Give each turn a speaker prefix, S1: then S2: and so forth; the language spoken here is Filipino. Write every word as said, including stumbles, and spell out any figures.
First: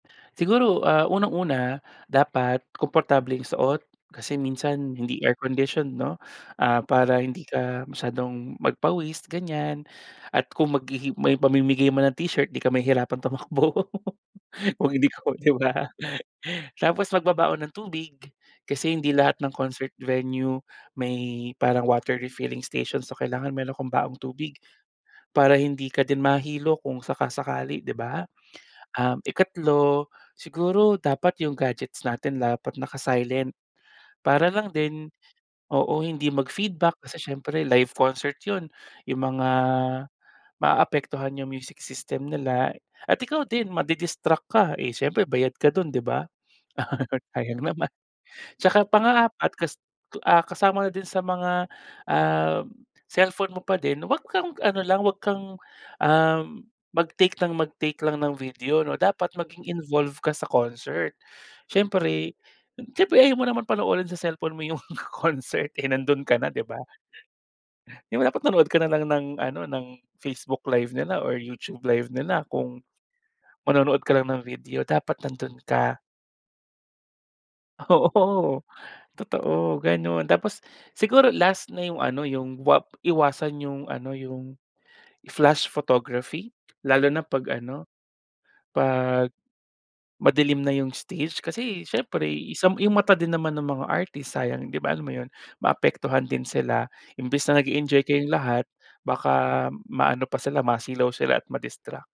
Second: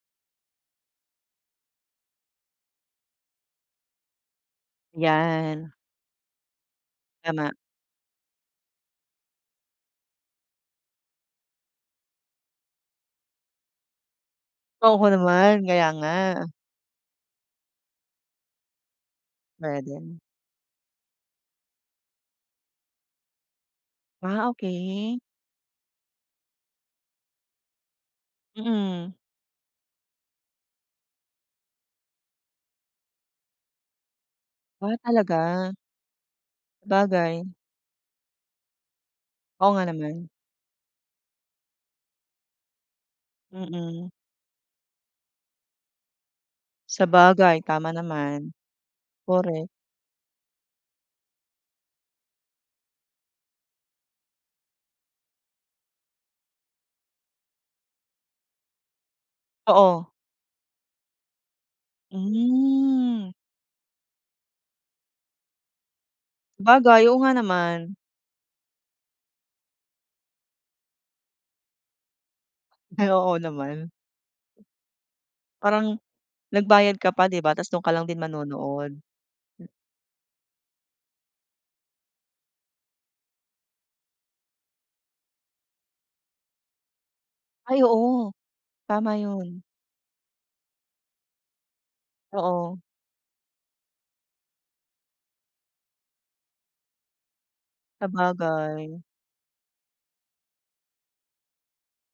S1: Siguro, ah, unang-una dapat komportableng suot. Kasi minsan hindi air
S2: 'Yan.
S1: conditioned 'no, ah, para hindi
S2: Tama.
S1: ka masyadong magpawis ganyan at kung maghihi may pamimigay man na t-shirt 'di ka mahihirapang tumakbo, kung
S2: Oho
S1: hindi ko 'di
S2: naman,
S1: ba.
S2: kaya nga.
S1: Tapos magbabaon ng tubig, kasi hindi lahat ng concert
S2: Puwede.
S1: venue may parang water refilling station, so kailangan meron kang baong
S2: Ah
S1: tubig,
S2: okey.
S1: para hindi ka din mahilo kung saka-sakali 'di ba.
S2: Mm.
S1: Ah, ikatlo, siguro dapat 'yung gadgets natin dapat naka-silent, para lang
S2: Ah
S1: din
S2: talaga.
S1: oo hindi mag feedback kasi
S2: bagay.
S1: siyempre live concert 'yon. 'Yung mga
S2: Oo nga naman.
S1: maaapektuhan 'yung music system nila at ikaw din
S2: Mm.
S1: madi-distract ka eh siyempre bayad ka dun 'di ba.
S2: Sabagay,
S1: Sayang naman.
S2: tama naman.
S1: 'Tsaka pang-apat
S2: Korek.
S1: kas ah, kasama na din sa mga, um, cellphone mo pa din, huwag kang ano lang wag kang, um, mag-take ng mag-take lang ng video 'no dapat maging
S2: Oo.
S1: involve ka sa concert. Siyempre siyempre
S2: Hmm.
S1: ayaw mo naman panoorin sa cellphone mo 'yung concert eh nando'n ka na 'di ba.
S2: Sabagay, oo nga naman.
S1: 'Di ba dapat nanood ka na lang ng ano ng Facebook live nila or YouTube live nila kung,
S2: Ay oo naman.
S1: manonood ka lang ng video. Dapat nando'n ka.
S2: Parang, nagbayad ka pa 'di ba 'tas do'n ka lang din
S1: Oo,
S2: manonood.
S1: totoo gano'n. Tapos siguro last na yung ano yung wag iwasan yung ano yung flash photography lalo na 'pag
S2: Ay
S1: ano,
S2: oo, tama
S1: 'pag
S2: 'yon.
S1: madilim na yung stage, kasi siyempre isa
S2: Oo.
S1: yung mata din naman ng mga artist sayang 'di ba alam mo yun maapektuhan din sila. Imbis na nage-enjoy kayong lahat
S2: Sabagay.
S1: baka maano pa sila, masilaw sila at madistract.